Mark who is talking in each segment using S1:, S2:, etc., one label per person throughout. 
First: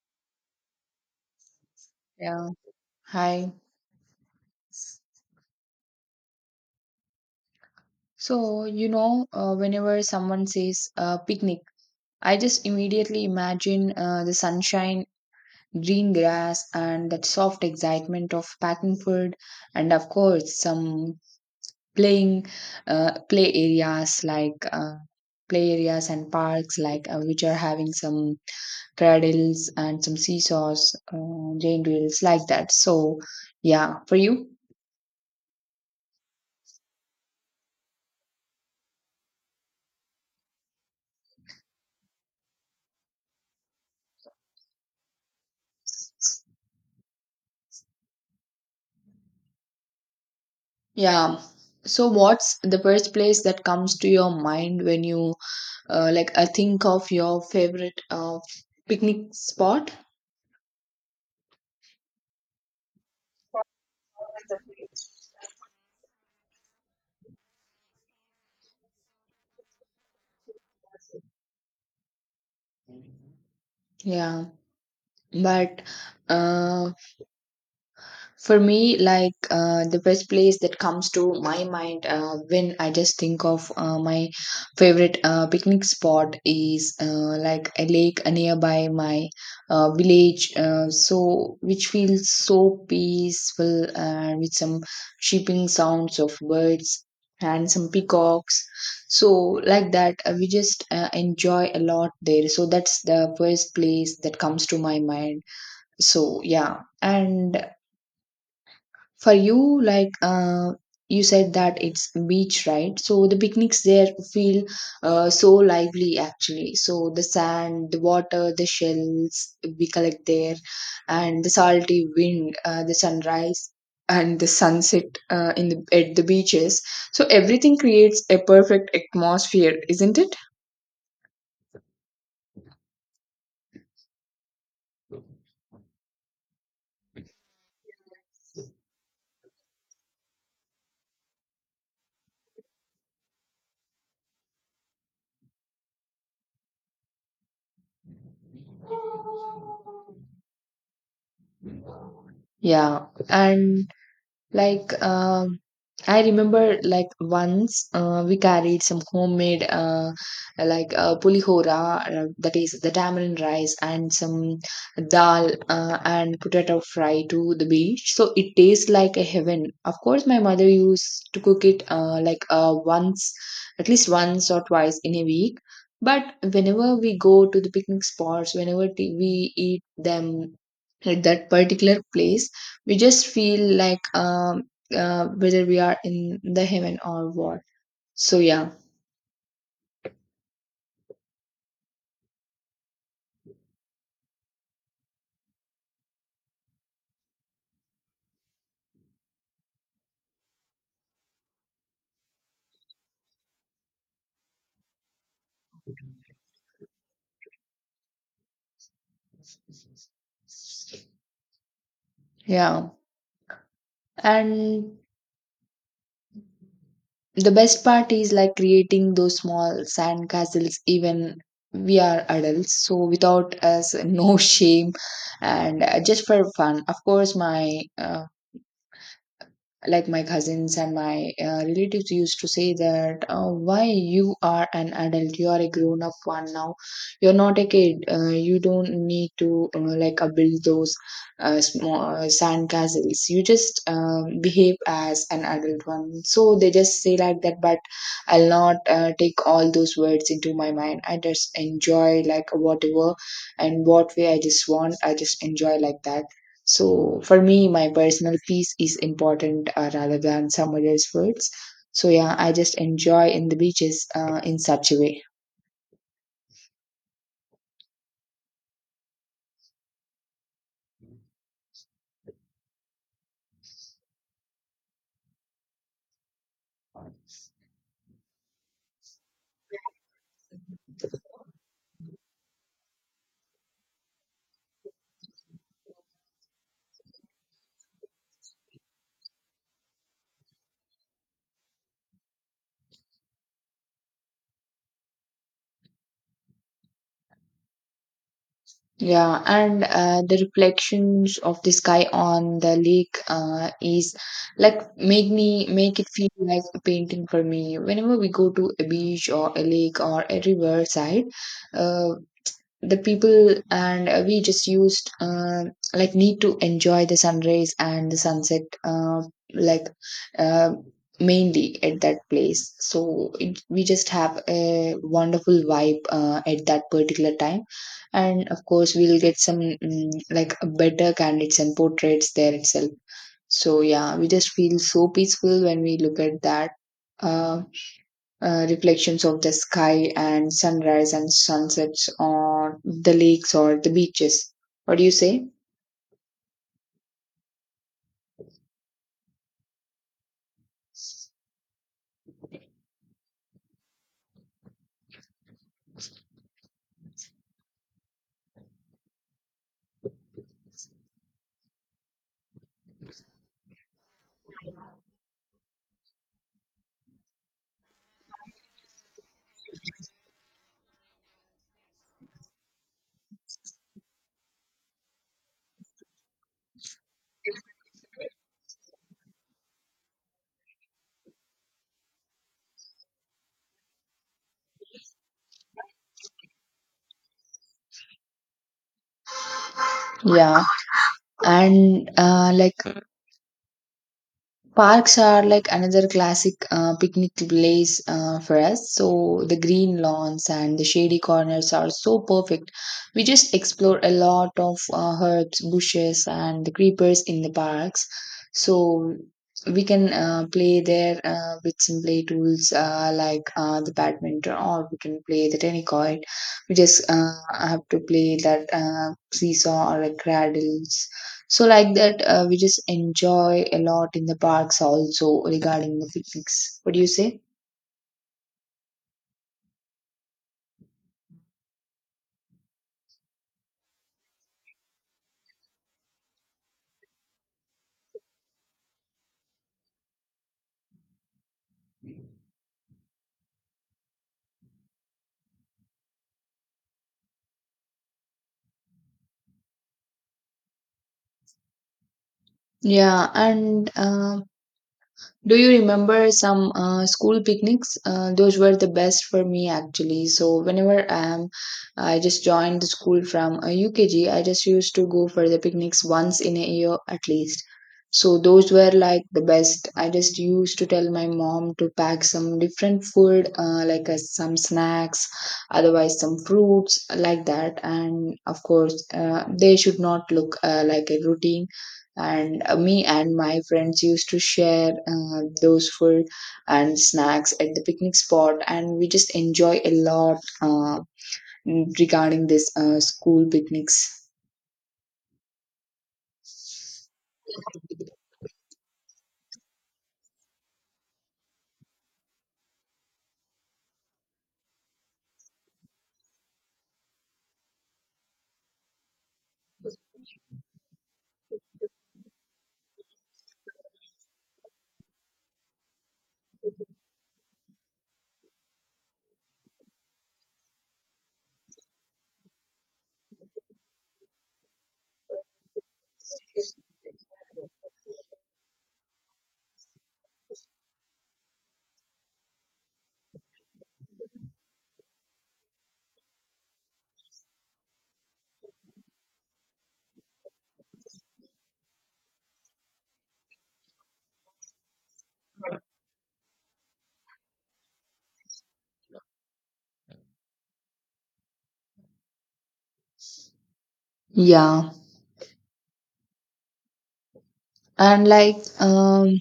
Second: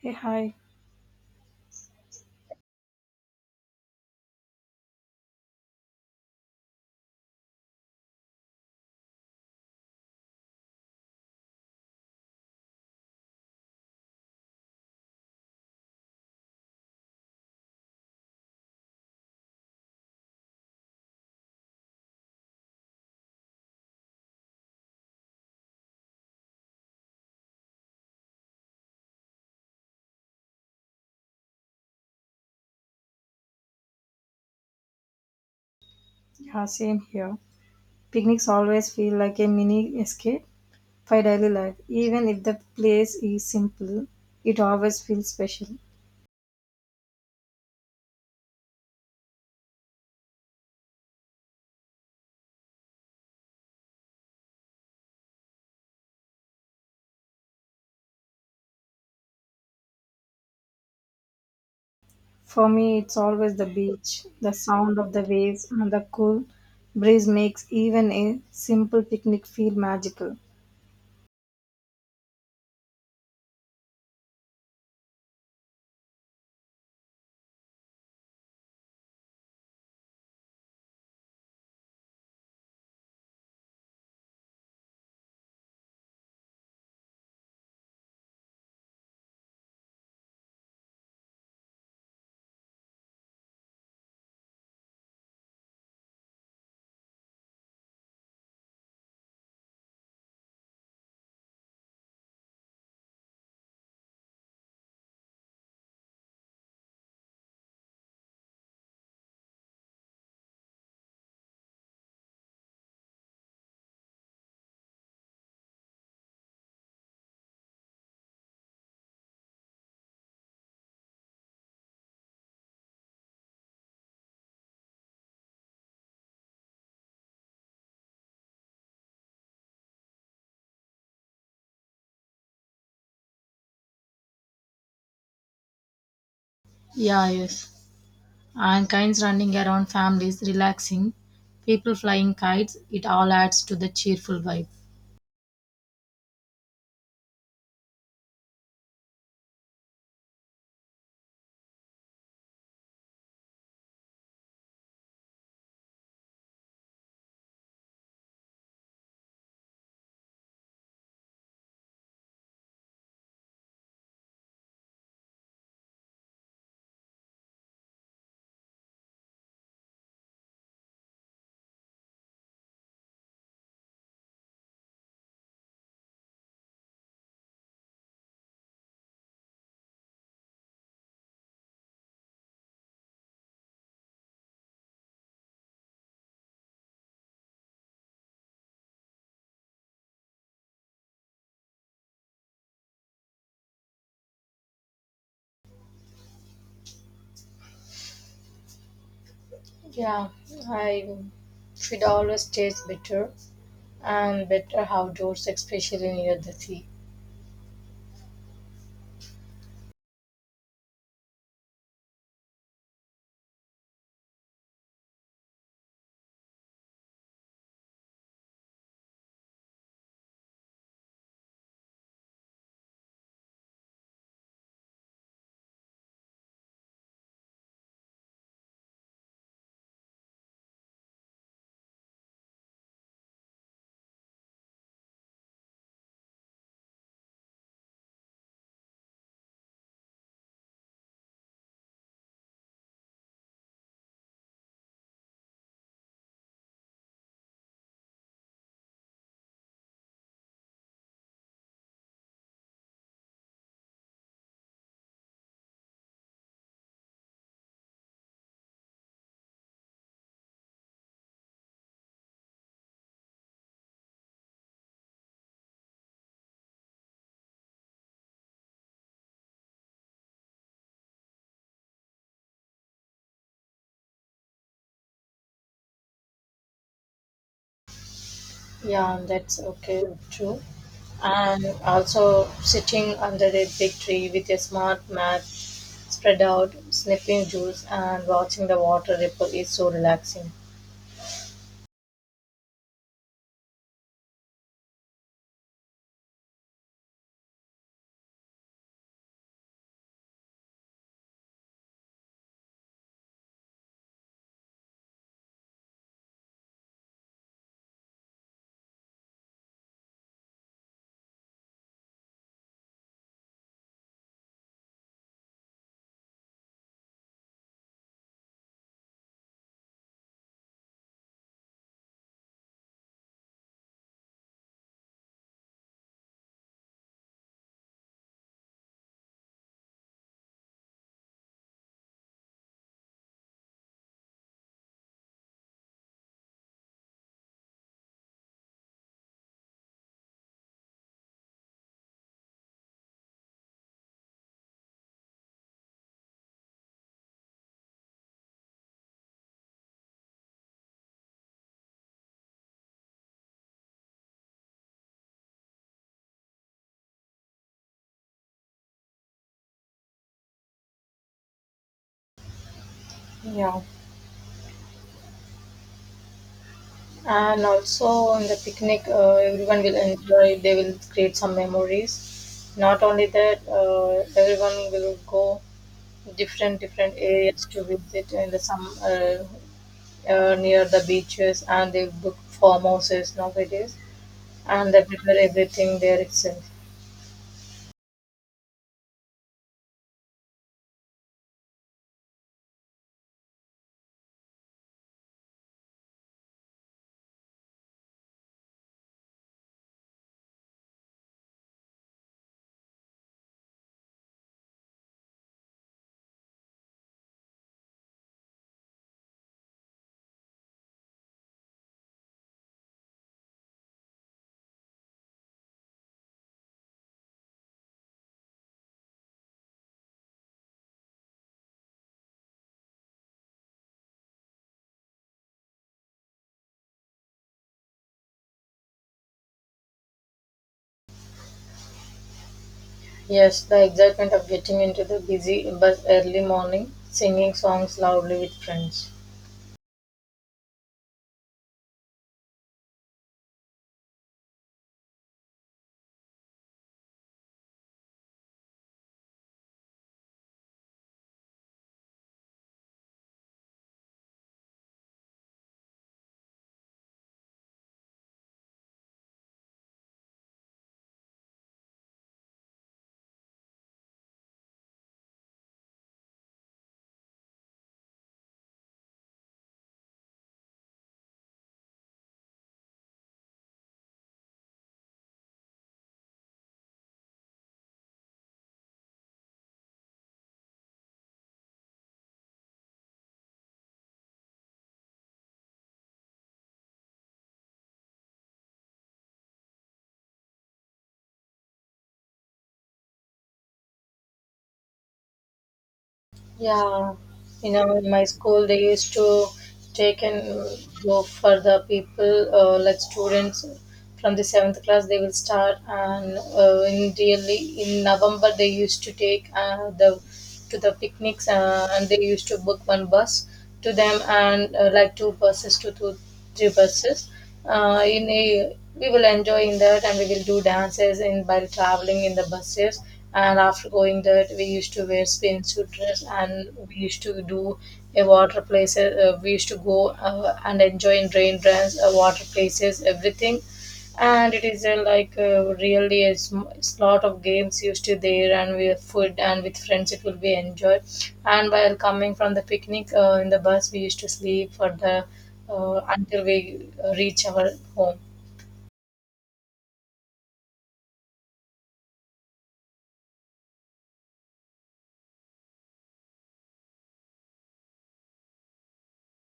S1: Hey, hi.
S2: Yeah, hi. Whenever someone says picnic, I just immediately imagine the sunshine, green grass, and that soft excitement of packing food, and of course, some playing play areas play areas and parks which are having some cradles and some seesaws, rain wheels like that. So, yeah, for you?
S1: Yeah, same here. Picnics always feel like a mini escape for daily life. Even if the place is simple, it always feels special.
S2: Yeah. So, what's the first place that comes to your mind when you think of your favorite picnic spot?
S1: For me, it's always the beach. The sound of the waves and the cool breeze makes even a simple picnic feel magical.
S2: Yeah, but uh, for me, the best place that comes to my mind when I just think of my favorite picnic spot is like a lake nearby my village, so which feels so peaceful with some chirping sounds of birds and some peacocks. So like that, we just enjoy a lot there. So that's the first place that comes to my mind. So yeah, and for you, you said that it's beach, right? So the picnics there feel so lively actually. So the sand, the water, the shells we collect there, and the salty wind, the sunrise. And the sunset in the at the beaches, so everything creates a perfect atmosphere, isn't it?
S1: Yeah, yes. And kinds running around, families relaxing, people flying kites, it all adds to the cheerful vibe.
S2: Yeah, and Like, um, I remember like once we carried some homemade pulihora that is the tamarind rice and some dal and potato fry to the beach. So it tastes like a heaven. Of course, my mother used to cook it once, at least once or twice in a week. But whenever we go to the picnic spots, whenever we eat them at that particular place, we just feel like whether we are in the heaven or what, so yeah.
S1: Yeah, I should always taste better and better outdoors, especially near the sea.
S2: Yeah, and the best part is like creating those small sand castles even we are adults, so without us no shame. And just for fun, of course my like my cousins and my relatives used to say that why you are an adult, you are a grown up one now, you're not a kid, you don't need to build those small sand castles, you just behave as an adult one. So they just say like that, but I'll not take all those words into my mind. I just enjoy like whatever and what way I just want, I just enjoy like that. So for me, my personal peace is important rather than someone else's words. So yeah, I just enjoy in the beaches in such a way.
S1: Yeah, that's okay, true. And also sitting under a big tree with a smart mat spread out, sniffing juice and watching the water ripple is so relaxing.
S2: Yeah, and the reflections of the sky on the lake is like make it feel like a painting for me. Whenever we go to a beach or a lake or a riverside, uh, the people and we just used like need to enjoy the sunrise and the sunset like uh, mainly at that place, so it, we just have a wonderful vibe at that particular time. And of course we'll get some like better candidates and portraits there itself. So yeah, we just feel so peaceful when we look at that uh, reflections of the sky and sunrise and sunsets on the lakes or the beaches. What do you say?
S1: Yeah, and also on the picnic, everyone will enjoy. They will create some memories. Not only that, everyone will go different different areas to visit and some near the beaches, and they book farmhouses nowadays and they prepare everything there itself.
S2: Yeah, and parks are like another classic picnic place for us. So the green lawns and the shady corners are so perfect. We just explore a lot of herbs, bushes, and the creepers in the parks. So we can play there with some play tools the badminton, or we can play the tennis court. We just have to play that seesaw or a cradle. So like that, we just enjoy a lot in the parks also regarding the picnics. What do you say?
S1: Yes, the excitement of getting into the busy bus early morning, singing songs loudly with friends.
S2: Yeah, and Do you remember some school picnics? Those were the best for me actually. So I just joined the school from UKG. I just used to go for the picnics once in a year at least. So those were like the best. I just used to tell my mom to pack some different food, some snacks, otherwise some fruits like that. And of course, they should not look like a routine. And me and my friends used to share those food and snacks at the picnic spot, and we just enjoy a lot regarding this school picnics.
S1: Yeah, you know, in my school they used to take and go for the people, like students from the seventh class. They will start, and in really in November they used to take the to the picnics, and they used to book one bus to them and like two buses to 2 3 buses in a, we will enjoy in that and we will do dances in by traveling in the buses. And after going that we used to wear spin suit dress and we used to do a water places, we used to go and enjoy in rain dance, water places, everything. And it is a, really a, it's lot of games used to there, and with food and with friends it will be enjoyed. And while coming from the picnic, in the bus we used to sleep for the until we reach our home.
S2: Yeah, and like um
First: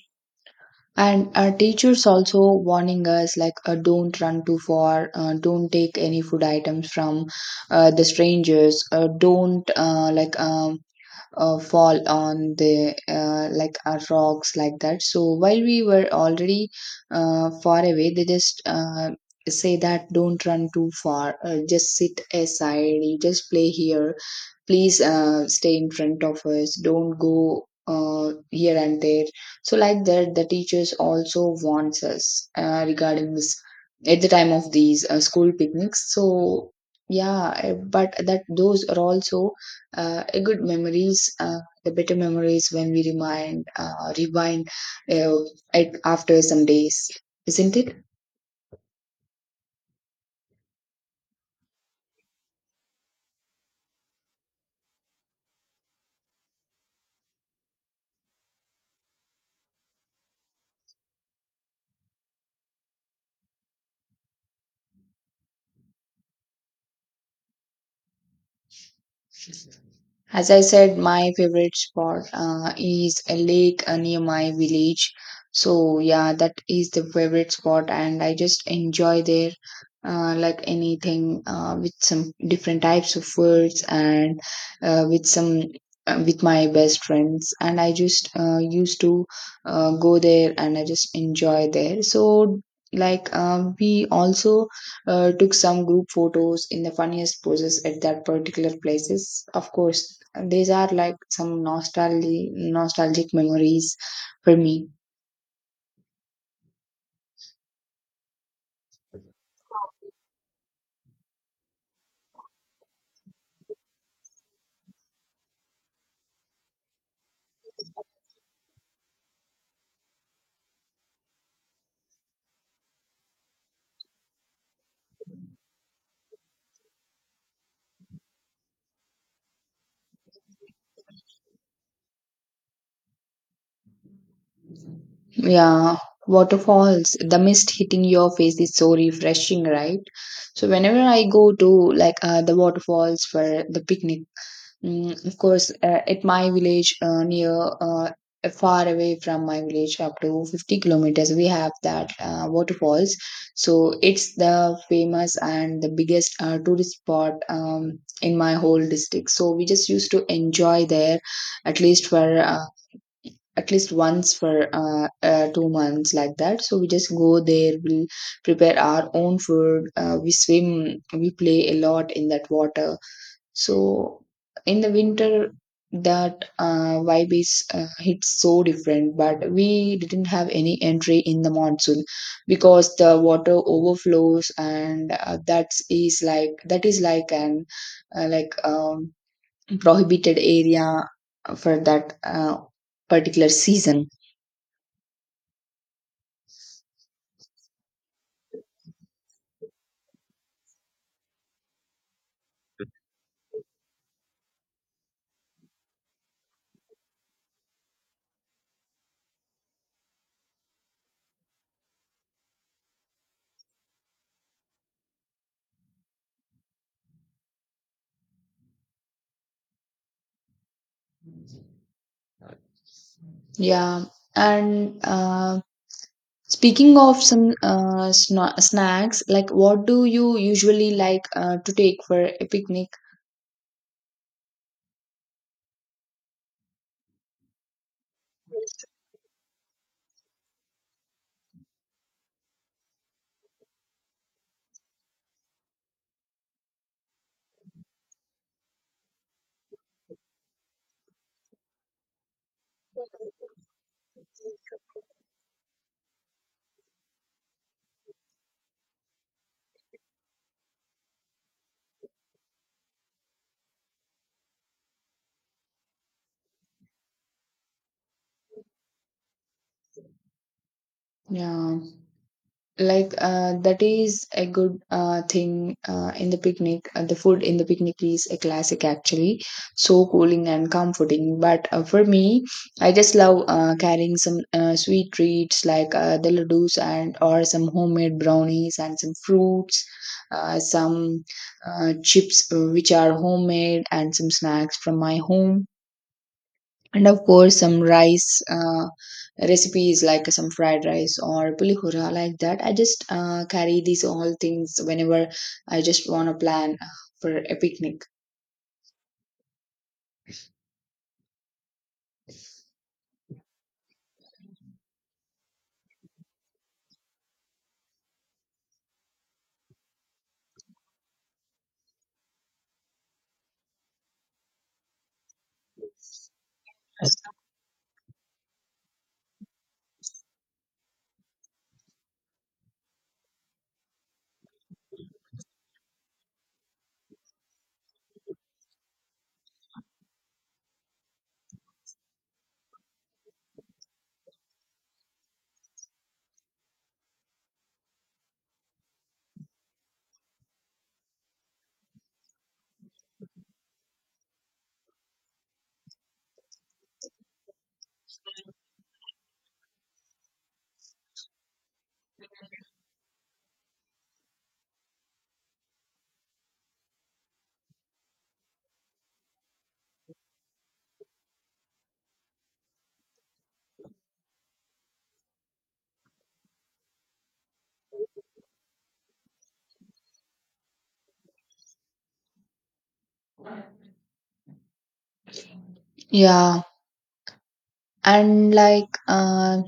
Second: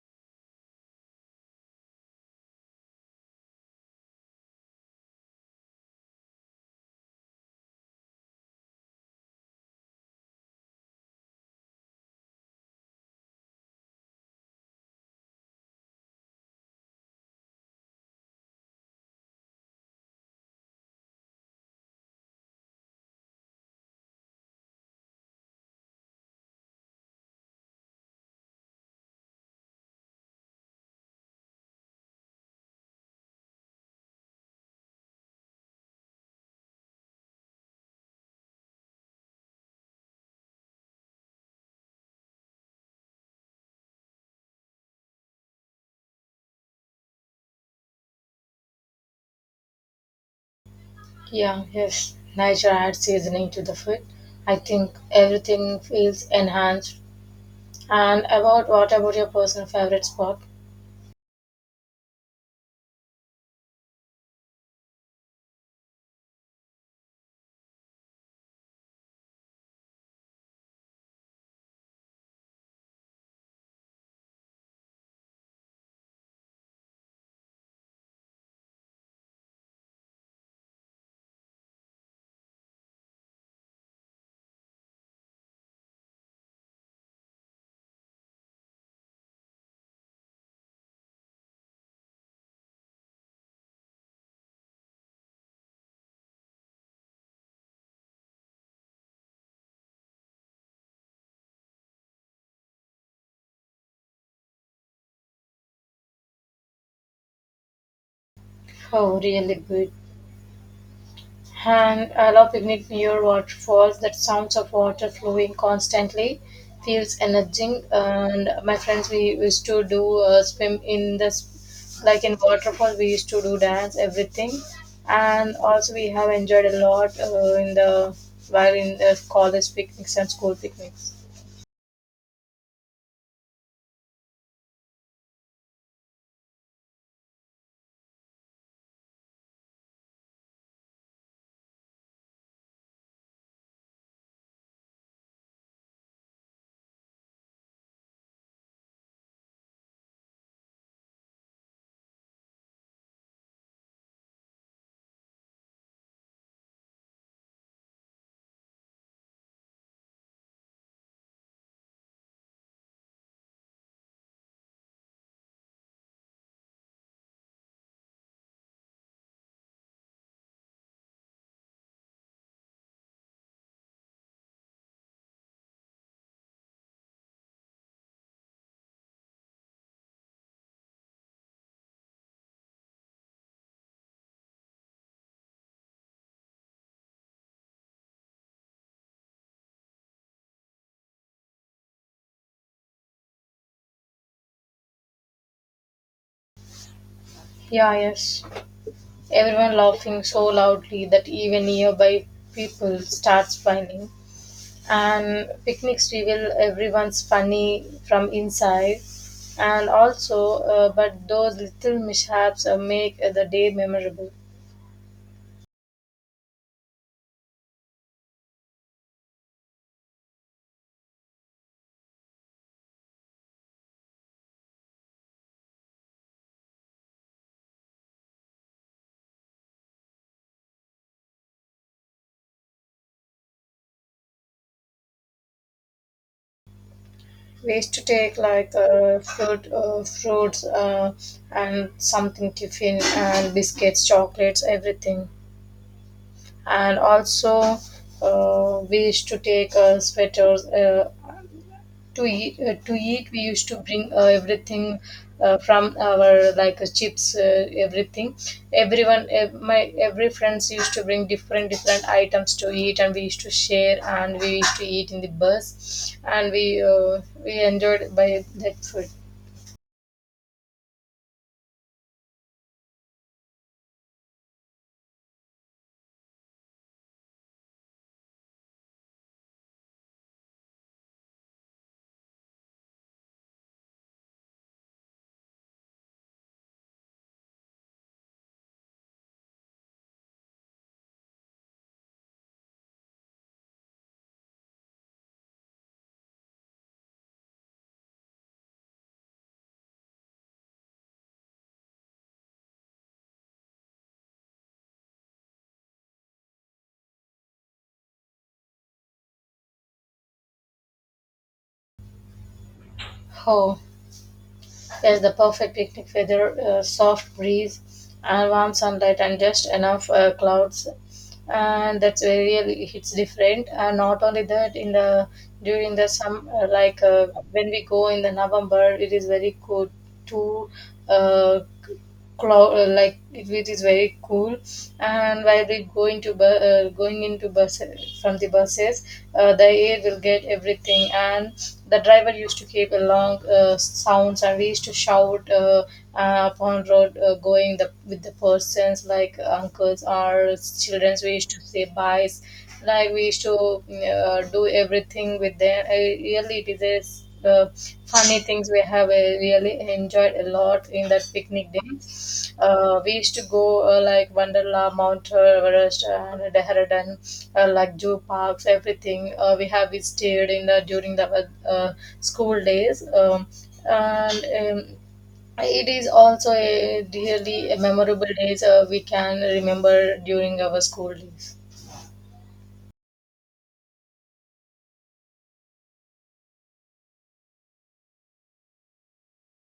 S2: and our teachers also warning us like don't run too far, don't take any food items from the strangers, don't like fall on the rocks like that. So while we were already far away, they just say that don't run too far, just sit aside, you just play here, please stay in front of us, don't go here and there. So like that, the teachers also warns us regarding this at the time of these school picnics. So yeah, but that those are also a good memories, the better memories when we remind rewind uh, after some days, isn't it?
S1: Yeah, yes, nature adds seasoning to the food. I think everything feels enhanced. And about, what about your personal favorite spot?
S2: As I said, my favorite spot is a lake near my village. So yeah, that is the favorite spot, and I just enjoy there, like anything with some different types of foods and uh, with some with my best friends. And I just used to go there, and I just enjoy there. So we also took some group photos in the funniest poses at that particular places. Of course these are like some nostalgic memories for me.
S1: Oh, really good. And allow picnic near waterfalls. That sounds of water flowing constantly feels energizing. And my friends, we used to do swim in this, like in waterfall. We used to do dance, everything. And also, we have enjoyed a lot in the while in the college picnics and school picnics.
S2: Yeah, waterfalls, the mist hitting your face is so refreshing, right? So whenever I go to the waterfalls for the picnic. Of course, at my village, near uh, far away from my village, up to 50 kilometers, we have that waterfalls. So it's the famous and the biggest tourist spot in my whole district. So we just used to enjoy there at least for uh, at least once for 2 months like that. So we just go there, we'll prepare our own food, we swim, we play a lot in that water. So in the winter, that vibe is hits so different. But we didn't have any entry in the monsoon because the water overflows, and that is like an uh, like um, prohibited area for that particular season.
S1: Yeah. Yes. Everyone laughing so loudly that even nearby people start smiling. And picnics reveal everyone's funny from inside. And also, but those little mishaps make the day memorable.
S2: Yeah, and speaking of some snacks, like what do you usually like to take for a picnic?
S1: We used to take like fruits, and something tiffin and biscuits, chocolates, everything. And also, we used to take sweaters to eat, to eat we used to bring everything from our like chips, everything. Everyone, my every friends used to bring different different items to eat, and we used to share and we used to eat in the bus, and we enjoyed by that food.
S2: Yeah, that is a good thing in the picnic. The food in the picnic is a classic, actually, so cooling and comforting. But for me, I just love carrying some sweet treats the ladoos, and or some homemade brownies and some fruits, some chips which are homemade, and some snacks from my home, and of course some rice recipes like some fried rice or pulihora like that. I just carry these all things whenever I just want to plan for a picnic.
S1: Oh, yes, the perfect picnic weather, soft breeze, and warm sunlight, and just enough clouds. And that's where really hits different. And not only that, in the during the like when we go in the November, it is very good to uh, cloud, like it is very cool. And while we going to going into bus from the buses, the air will get everything. And the driver used to keep a long sounds, and we used to shout, upon road going the with the persons like uncles or children, we used to say byes like we used to do everything with them. Really it is funny things we have really enjoyed a lot in that picnic day. We used to go like Wonderla, Mount Everest, and Dehradun, like zoo parks, everything. We have stayed in the during the school days, and. Um, it is also a really memorable days we can remember during our school days.
S2: Yeah, and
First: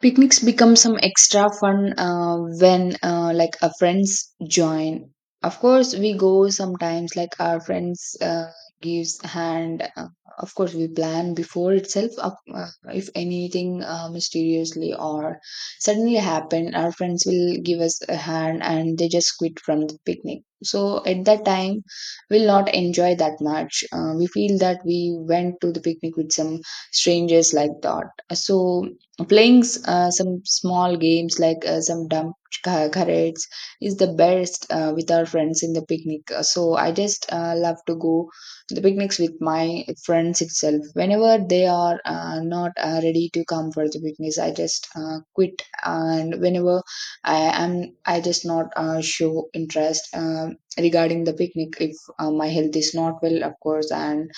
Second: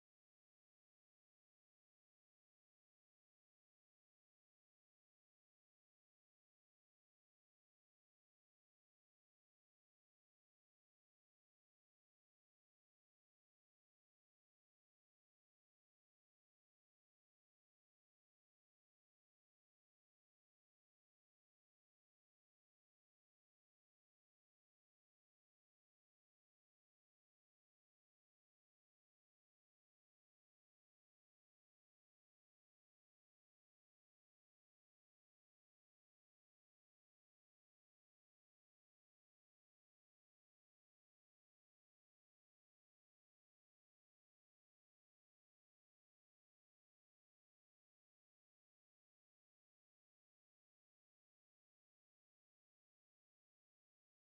S2: picnics become some extra fun when our friends join. Of course, we go sometimes like our friends gives hand. Of course, we plan before itself. If anything mysteriously or suddenly happen, our friends will give us a hand and they just quit from the picnic. So at that time, we'll not enjoy that much. We feel that we went to the picnic with some strangers like that. So playing some small games like some dump carrots is the best with our friends in the picnic. So I just love to go to the picnics with my friends itself. Whenever they are not ready to come for the picnics, I just quit. And whenever i am I just not show interest regarding the picnic, if my health is not well of course, and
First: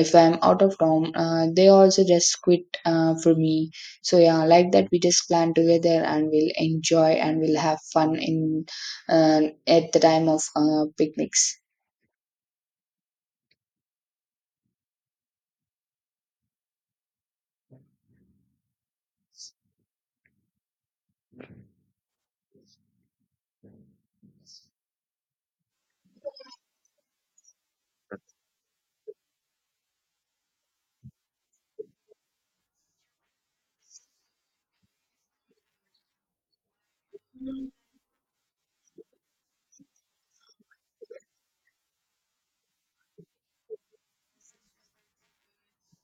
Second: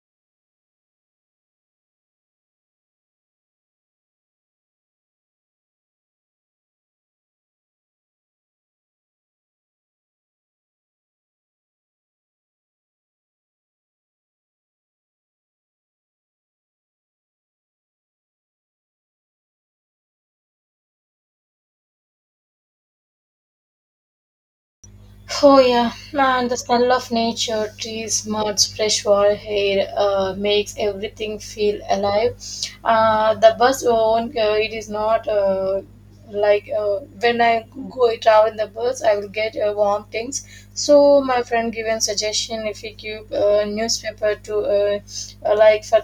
S2: if I'm out of town, they also just quit for me. So yeah, like that we just plan together and we'll enjoy and we'll have fun in at the time of picnics.
S1: Oh yeah, man! The smell of nature, trees, muds, fresh water, air makes everything feel alive. The bus won't. It is not when I go travel in the bus, I will get warm things. So my friend given suggestion, if we give newspaper to like for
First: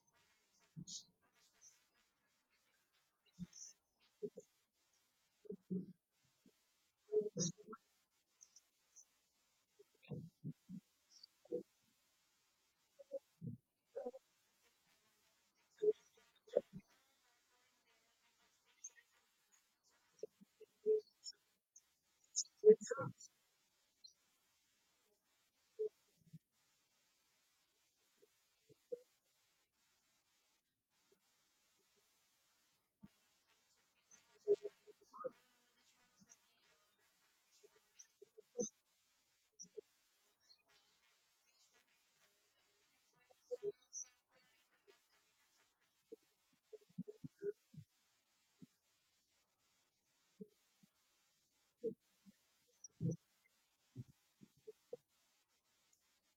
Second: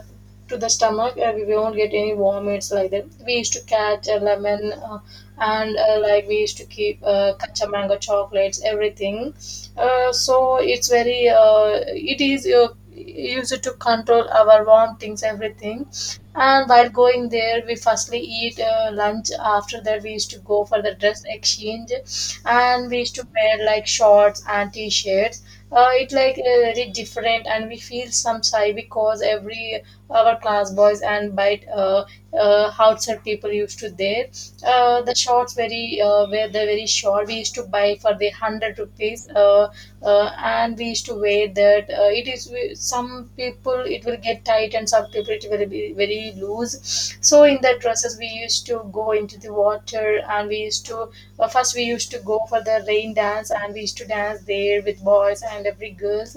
S1: to the stomach, we won't get any vomits like that. We used to catch a lemon. And like we used to keep kacha mango chocolates, everything. Uh, so it's very it is used to control our warm things, everything. And while going there, we firstly eat lunch. After that, we used to go for the dress exchange, and we used to wear like shorts and t-shirts. Uh, it like very different, and we feel some sigh because every our class boys and bite, outside people used to there. Uh, the shorts very were they very short. We used to buy for the hundred rupees, and we used to wear that. It is some people it will get tight, and some people it will be very loose. So in the dresses we used to go into the water, and we used to first, we used to go for the rain dance, and we used to dance there with boys and every girls.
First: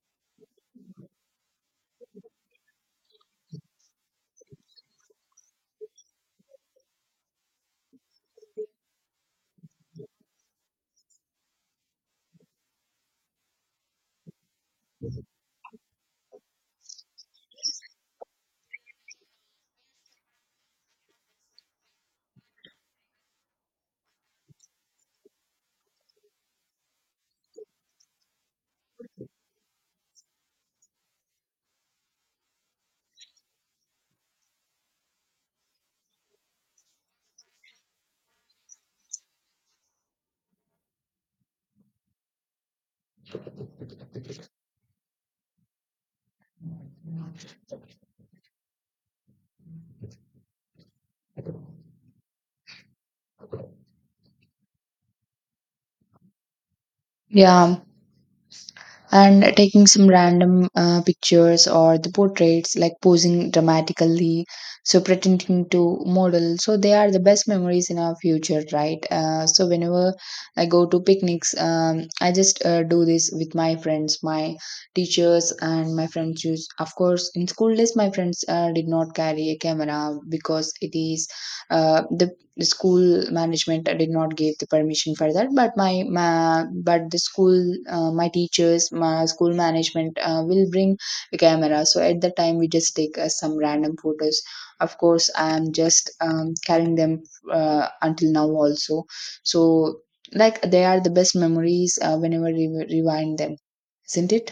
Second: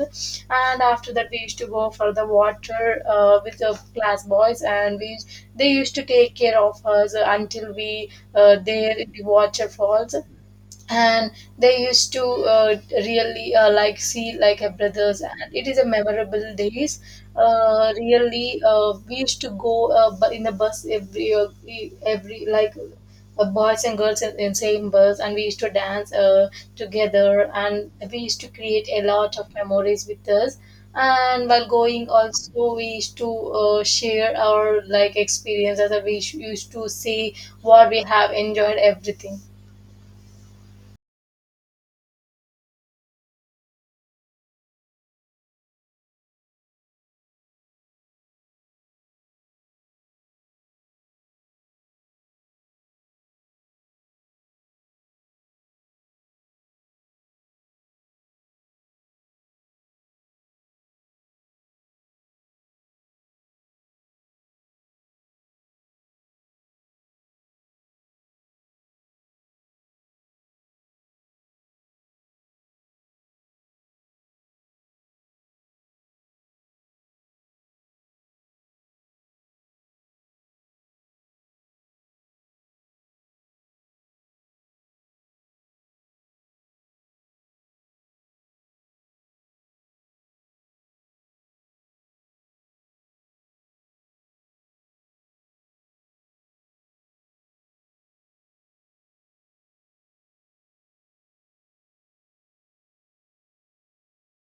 S1: And after that, we used to go for the water with the class boys, and we they used to take care of us until we there in the waterfalls, and they used to really like see like her brothers. And it is a memorable days. Uh, really we used to go in the bus every every like boys and girls in same bus, and we used to dance together, and we used to create a lot of memories with us. And while going also, we used to share our like experiences, and we used to see what we have enjoyed, everything.
S2: Yeah, and taking some random pictures or the portraits, like posing dramatically, so pretending to model. So they are the best memories in our future, right? So whenever I go to picnics, I just do this with my friends, my teachers and my friends use. Of course in school days my friends did not carry a camera because it is uh, the the school management did not give the permission for that, but my but the school, my teachers, my school management will bring a camera. So at that time we just take some random photos. Of course I am just carrying them until now also. So like they are the best memories whenever we rewind them, isn't it?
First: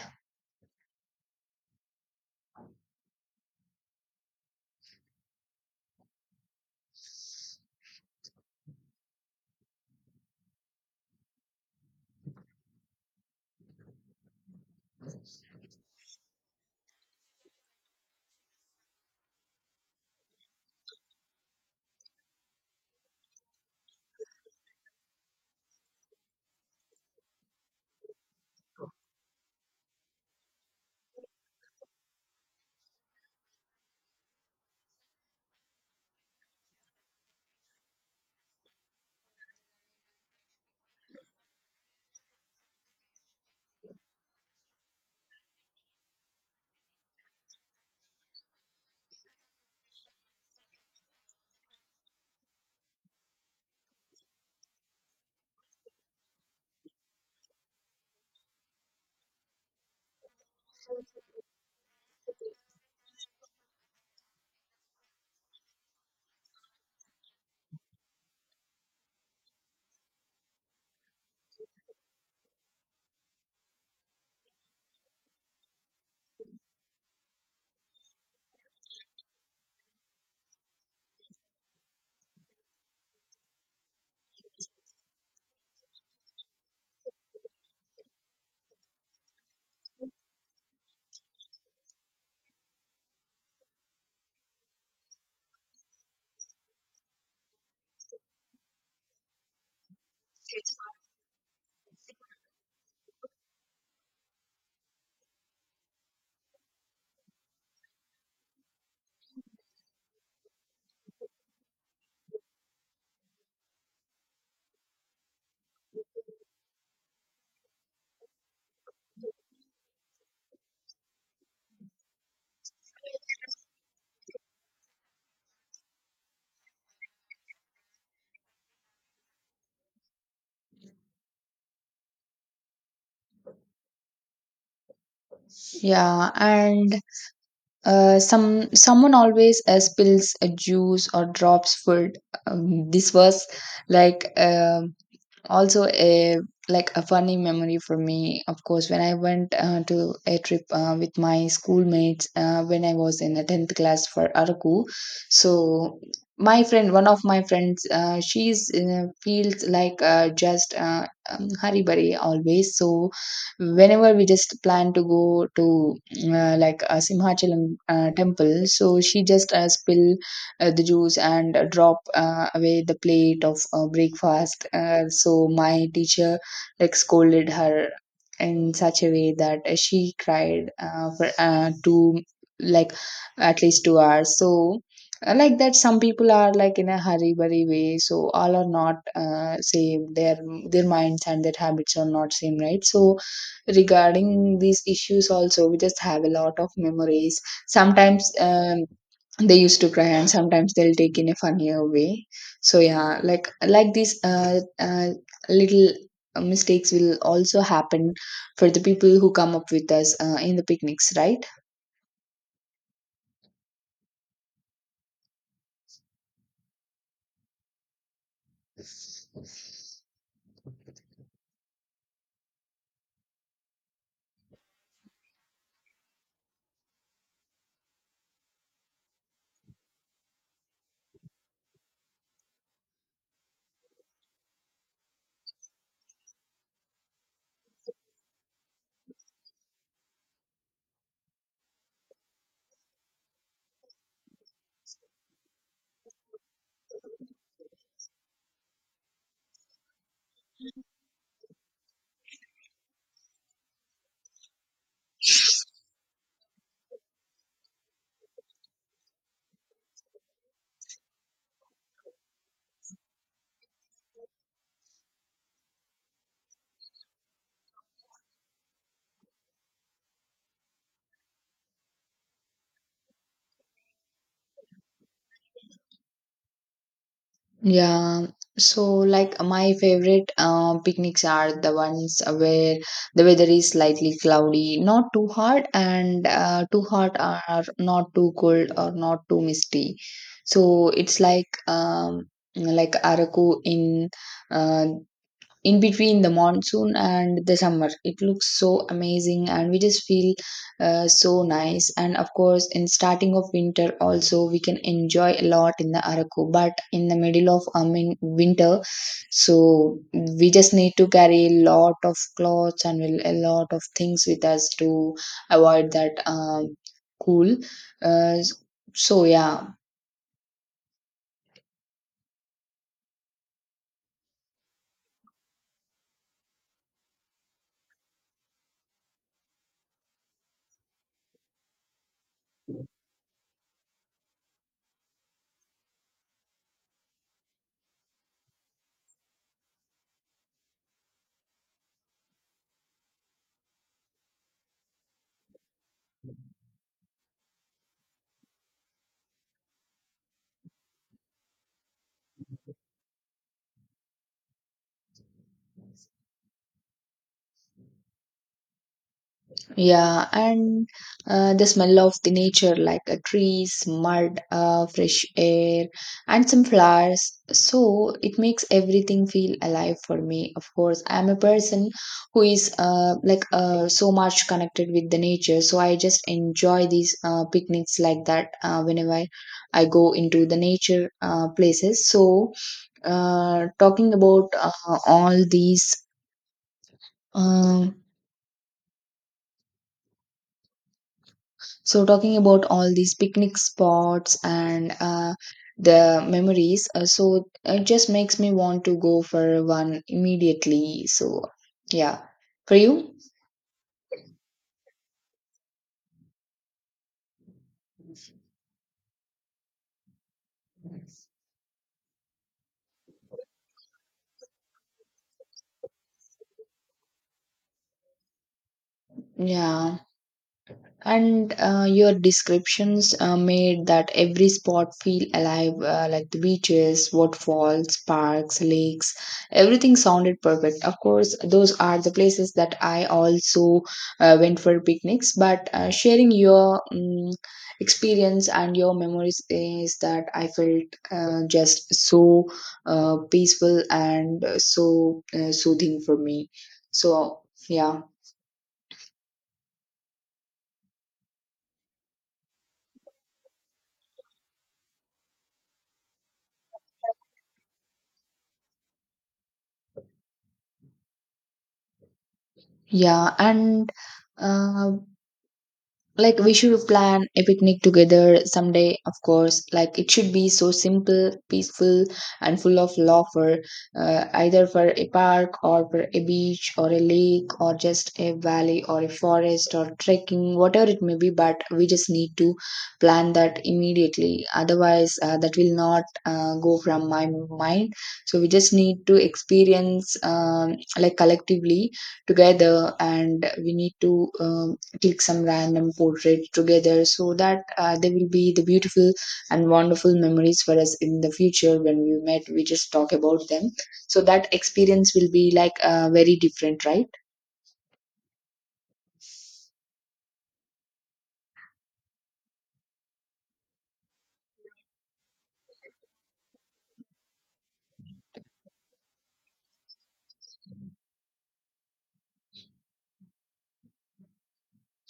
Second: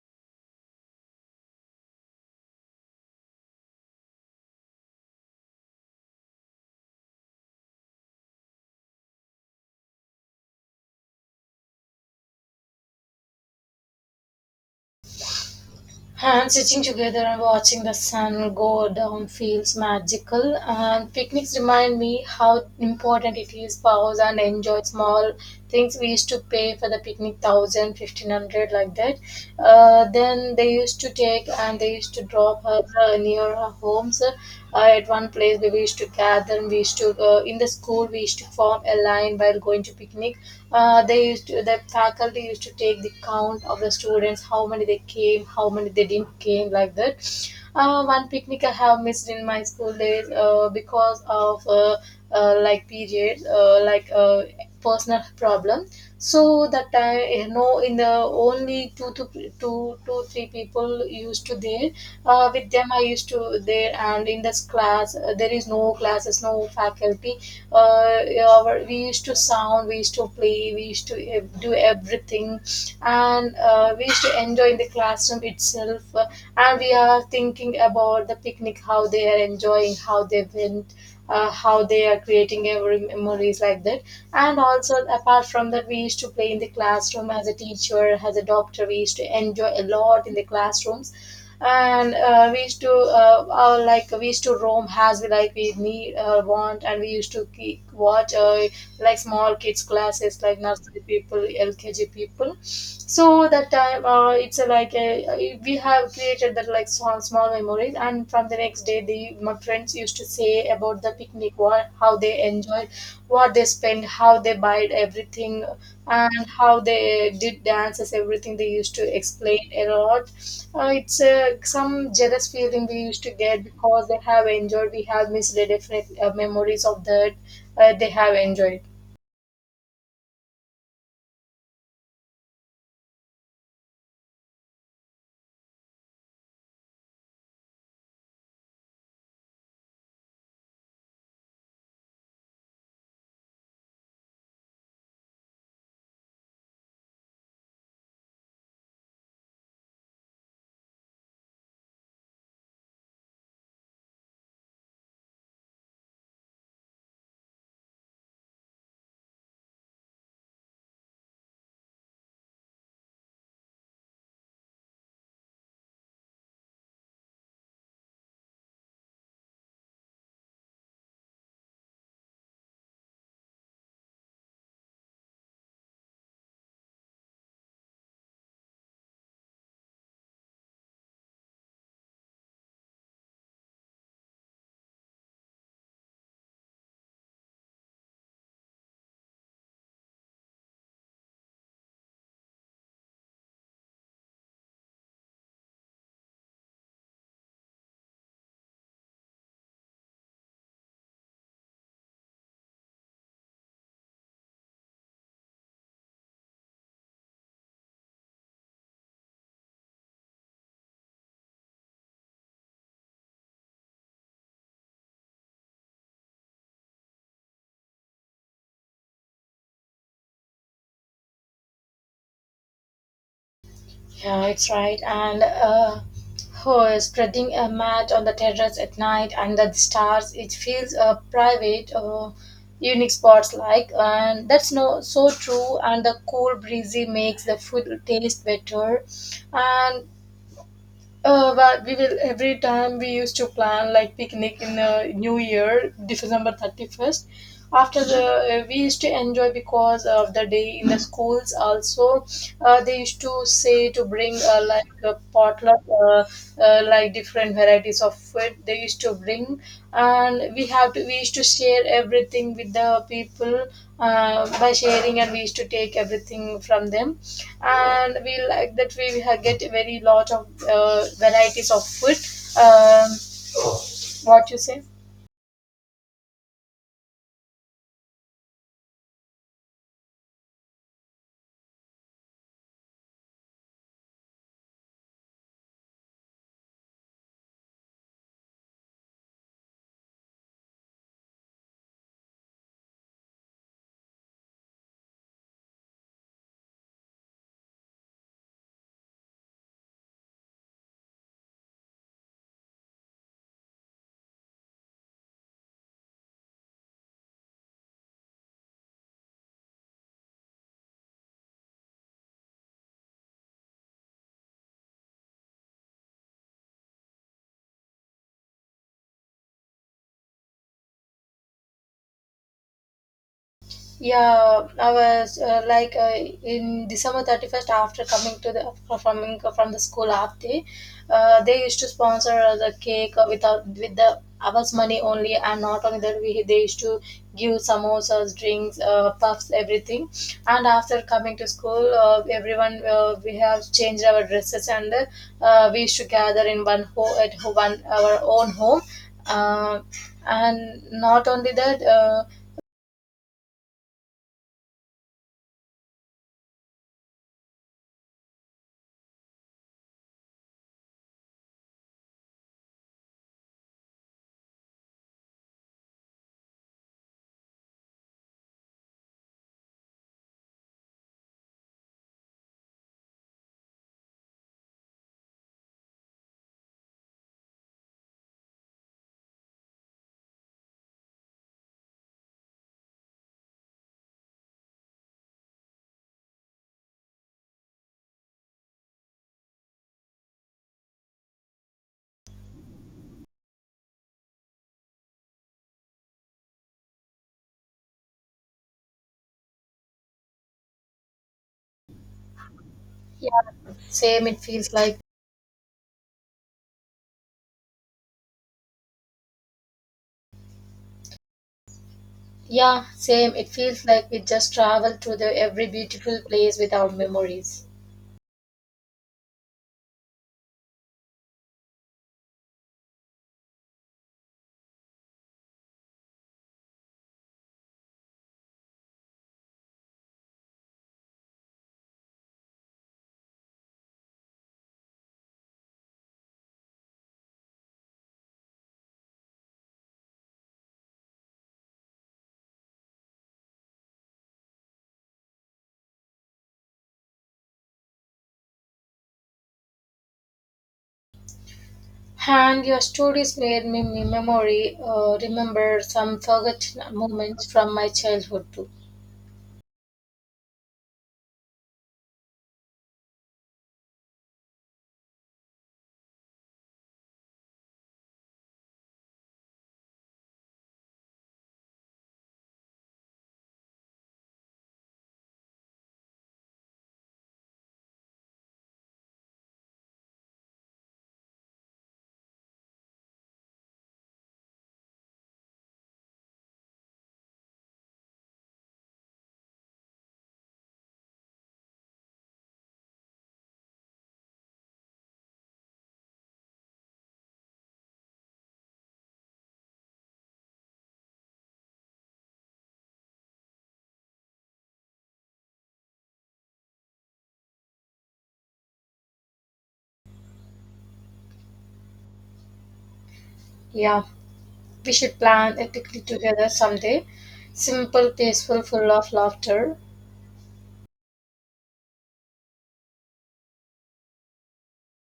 S1: And sitting together and watching the sun go down feels magical. And picnics remind me how important it is pause and enjoy small things. We used to pay for the picnic 1,000, 1,500 like that. Then they used to take and they used to drop her near her homes. At one place we used to gather. And we used to, in the school we used to form a line while going to picnic. They used to, the faculty used to take the count of the students, how many they came, how many they didn't came, like that. One picnic I have missed in my school days because of like periods, personal problem. So that time, you know, in the only two to two, two, three people used to there. With them, I used to there, and in this class, there is no class classes, no faculty. Uh, our, we used to sound, we used to play, we used to do everything, and we used to enjoy in the classroom itself. And we are thinking about the picnic, how they are enjoying, how they went. How they are creating every memories, like that. And also, apart from that, we used to play in the classroom as a teacher, as a doctor, we used to enjoy a lot in the classrooms. And we used to like we used to roam as we like we need want. And we used to keep, watch, like small kids classes like nursery people, LKG people. So that time, it's a, like a, we have created that like small small memories. And from the next day, the my friends used to say about the picnic, what, how they enjoyed, what they spent, how they buy, everything, and how they did dances, everything they used to explain a lot. Uh, it's some jealous feeling we used to get, because they have enjoyed, we have missed the definite memories of that they have enjoyed.
S2: Yeah, and some someone always spills a juice or drops food. This was like also a like a funny memory for me. Of course when I went to a trip with my schoolmates when I was in the 10th class for araku. So my friend, one of my friends, she's feels like just haribari always. So whenever we just plan to go to like a simhachalam temple, so she just spill the juice and drop away the plate of breakfast. So my teacher like scolded her in such a way that she cried for two, like at least 2 hours. So like that, some people are like in a hurry burry way. So all are not same. Their minds and their habits are not same, right? So regarding these issues also we just have a lot of memories. Sometimes they used to cry and sometimes they'll take in a funnier way. So yeah, like these little mistakes will also happen for the people who come up with us in the picnics, right?
S1: Yeah, it's right. And oh, spreading a mat on the terrace at night under the stars, it feels a private unique spots like. And that's no so true, and the cool breezy makes the food taste better. And, uh, but we will every time we used to plan like picnic in New Year, December 31st. After the, we used to enjoy because of the day in the schools. Also, they used to say to bring like a potluck, like different varieties of food they used to bring, and we have to we used to share everything with the people by sharing, and we used to take everything from them. And we, like that we get very lot of varieties of food. um, what you say?
S2: Yeah, so like my favorite picnics are the ones where the weather is slightly cloudy, not too hot and too hot or not too cold or not too misty. So it's like araku uh, in between the monsoon and the summer. It looks so amazing and we just feel so nice. And of course in starting of winter also we can enjoy a lot in the araku, but in the middle of, I mean, winter, so we just need to carry a lot of clothes and a lot of things with us to avoid that cool uh, so yeah.
S1: Yeah, I was in December 31st, after coming to the performing from the school half day, they used to sponsor the cake without with the hours money only. And not only that, we they used to give samosas, drinks, puffs, everything. And after coming to school, everyone, we have changed our dresses, and we used to gather in one ho- at ho- one our own home, uh, and not only that. Uh.
S2: Yeah, and the smell of the nature, like trees, mud, fresh air, and some flowers. So it makes everything feel alive for me. Of course, I'm a person who is so much connected with the nature. So I just enjoy these picnics like that whenever I go into the nature places. So talking about all these. Um So, talking about all these picnic spots and, the memories, so it just makes me want to go for one immediately. So, yeah. For you?
S1: Same, it feels like, yeah, same, it feels like we just traveled to the every beautiful place with our memories.
S2: Yeah. And your descriptions made that every spot feel alive, like the beaches, waterfalls, parks, lakes. Everything sounded perfect. Of course, those are the places that I also went for picnics. But sharing your experience and your memories, is that I felt just so peaceful and soothing for me. So yeah,
S1: And your stories made me me memory remember some forgotten moments from my childhood too.
S2: yeah, and. Uh, Like we should plan a picnic together someday, of course. Like it should be so simple, peaceful, and full of laughter, either for a park or for a beach or a lake or just a valley or a forest or trekking, whatever it may be. But we just need to plan that immediately. Otherwise, that will not go from my mind. So we just need to experience, like collectively together, and we need to. Um, Take some random portrait together so that they will be the beautiful and wonderful memories for us in the future. When we met, we just talk about them, so that experience will be like very different, right?
S1: Yeah, we should plan a picnic together someday. Simple, peaceful, full of laughter.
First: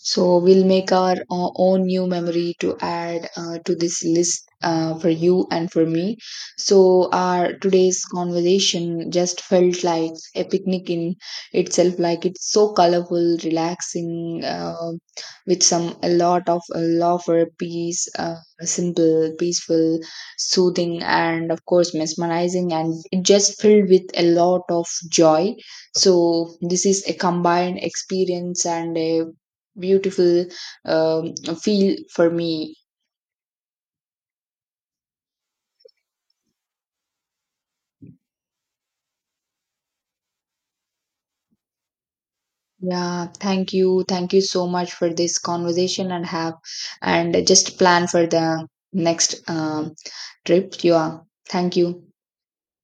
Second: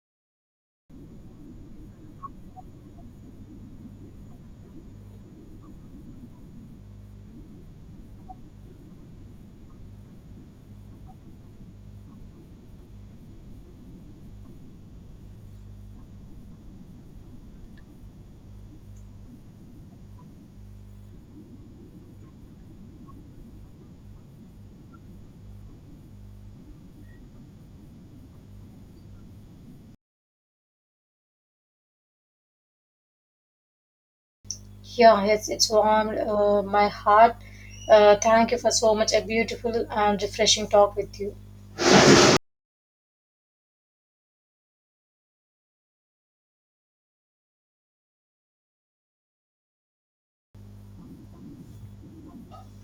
S2: So we'll make our own new memory to add to this list for you and for me. So our today's conversation just felt like a picnic in itself. Like it's so colorful, relaxing, with some a lot of love for peace, simple, peaceful, soothing, and of course mesmerizing, and it just filled with a lot of joy. So this is a combined experience and a beautiful um, feel for me.
S1: Yeah, it's warmed my heart. Thank you for so much a beautiful and refreshing talk with you.
S2: Yeah, thank you. Thank you so much for this conversation. And just plan for the next trip. Yeah, thank you.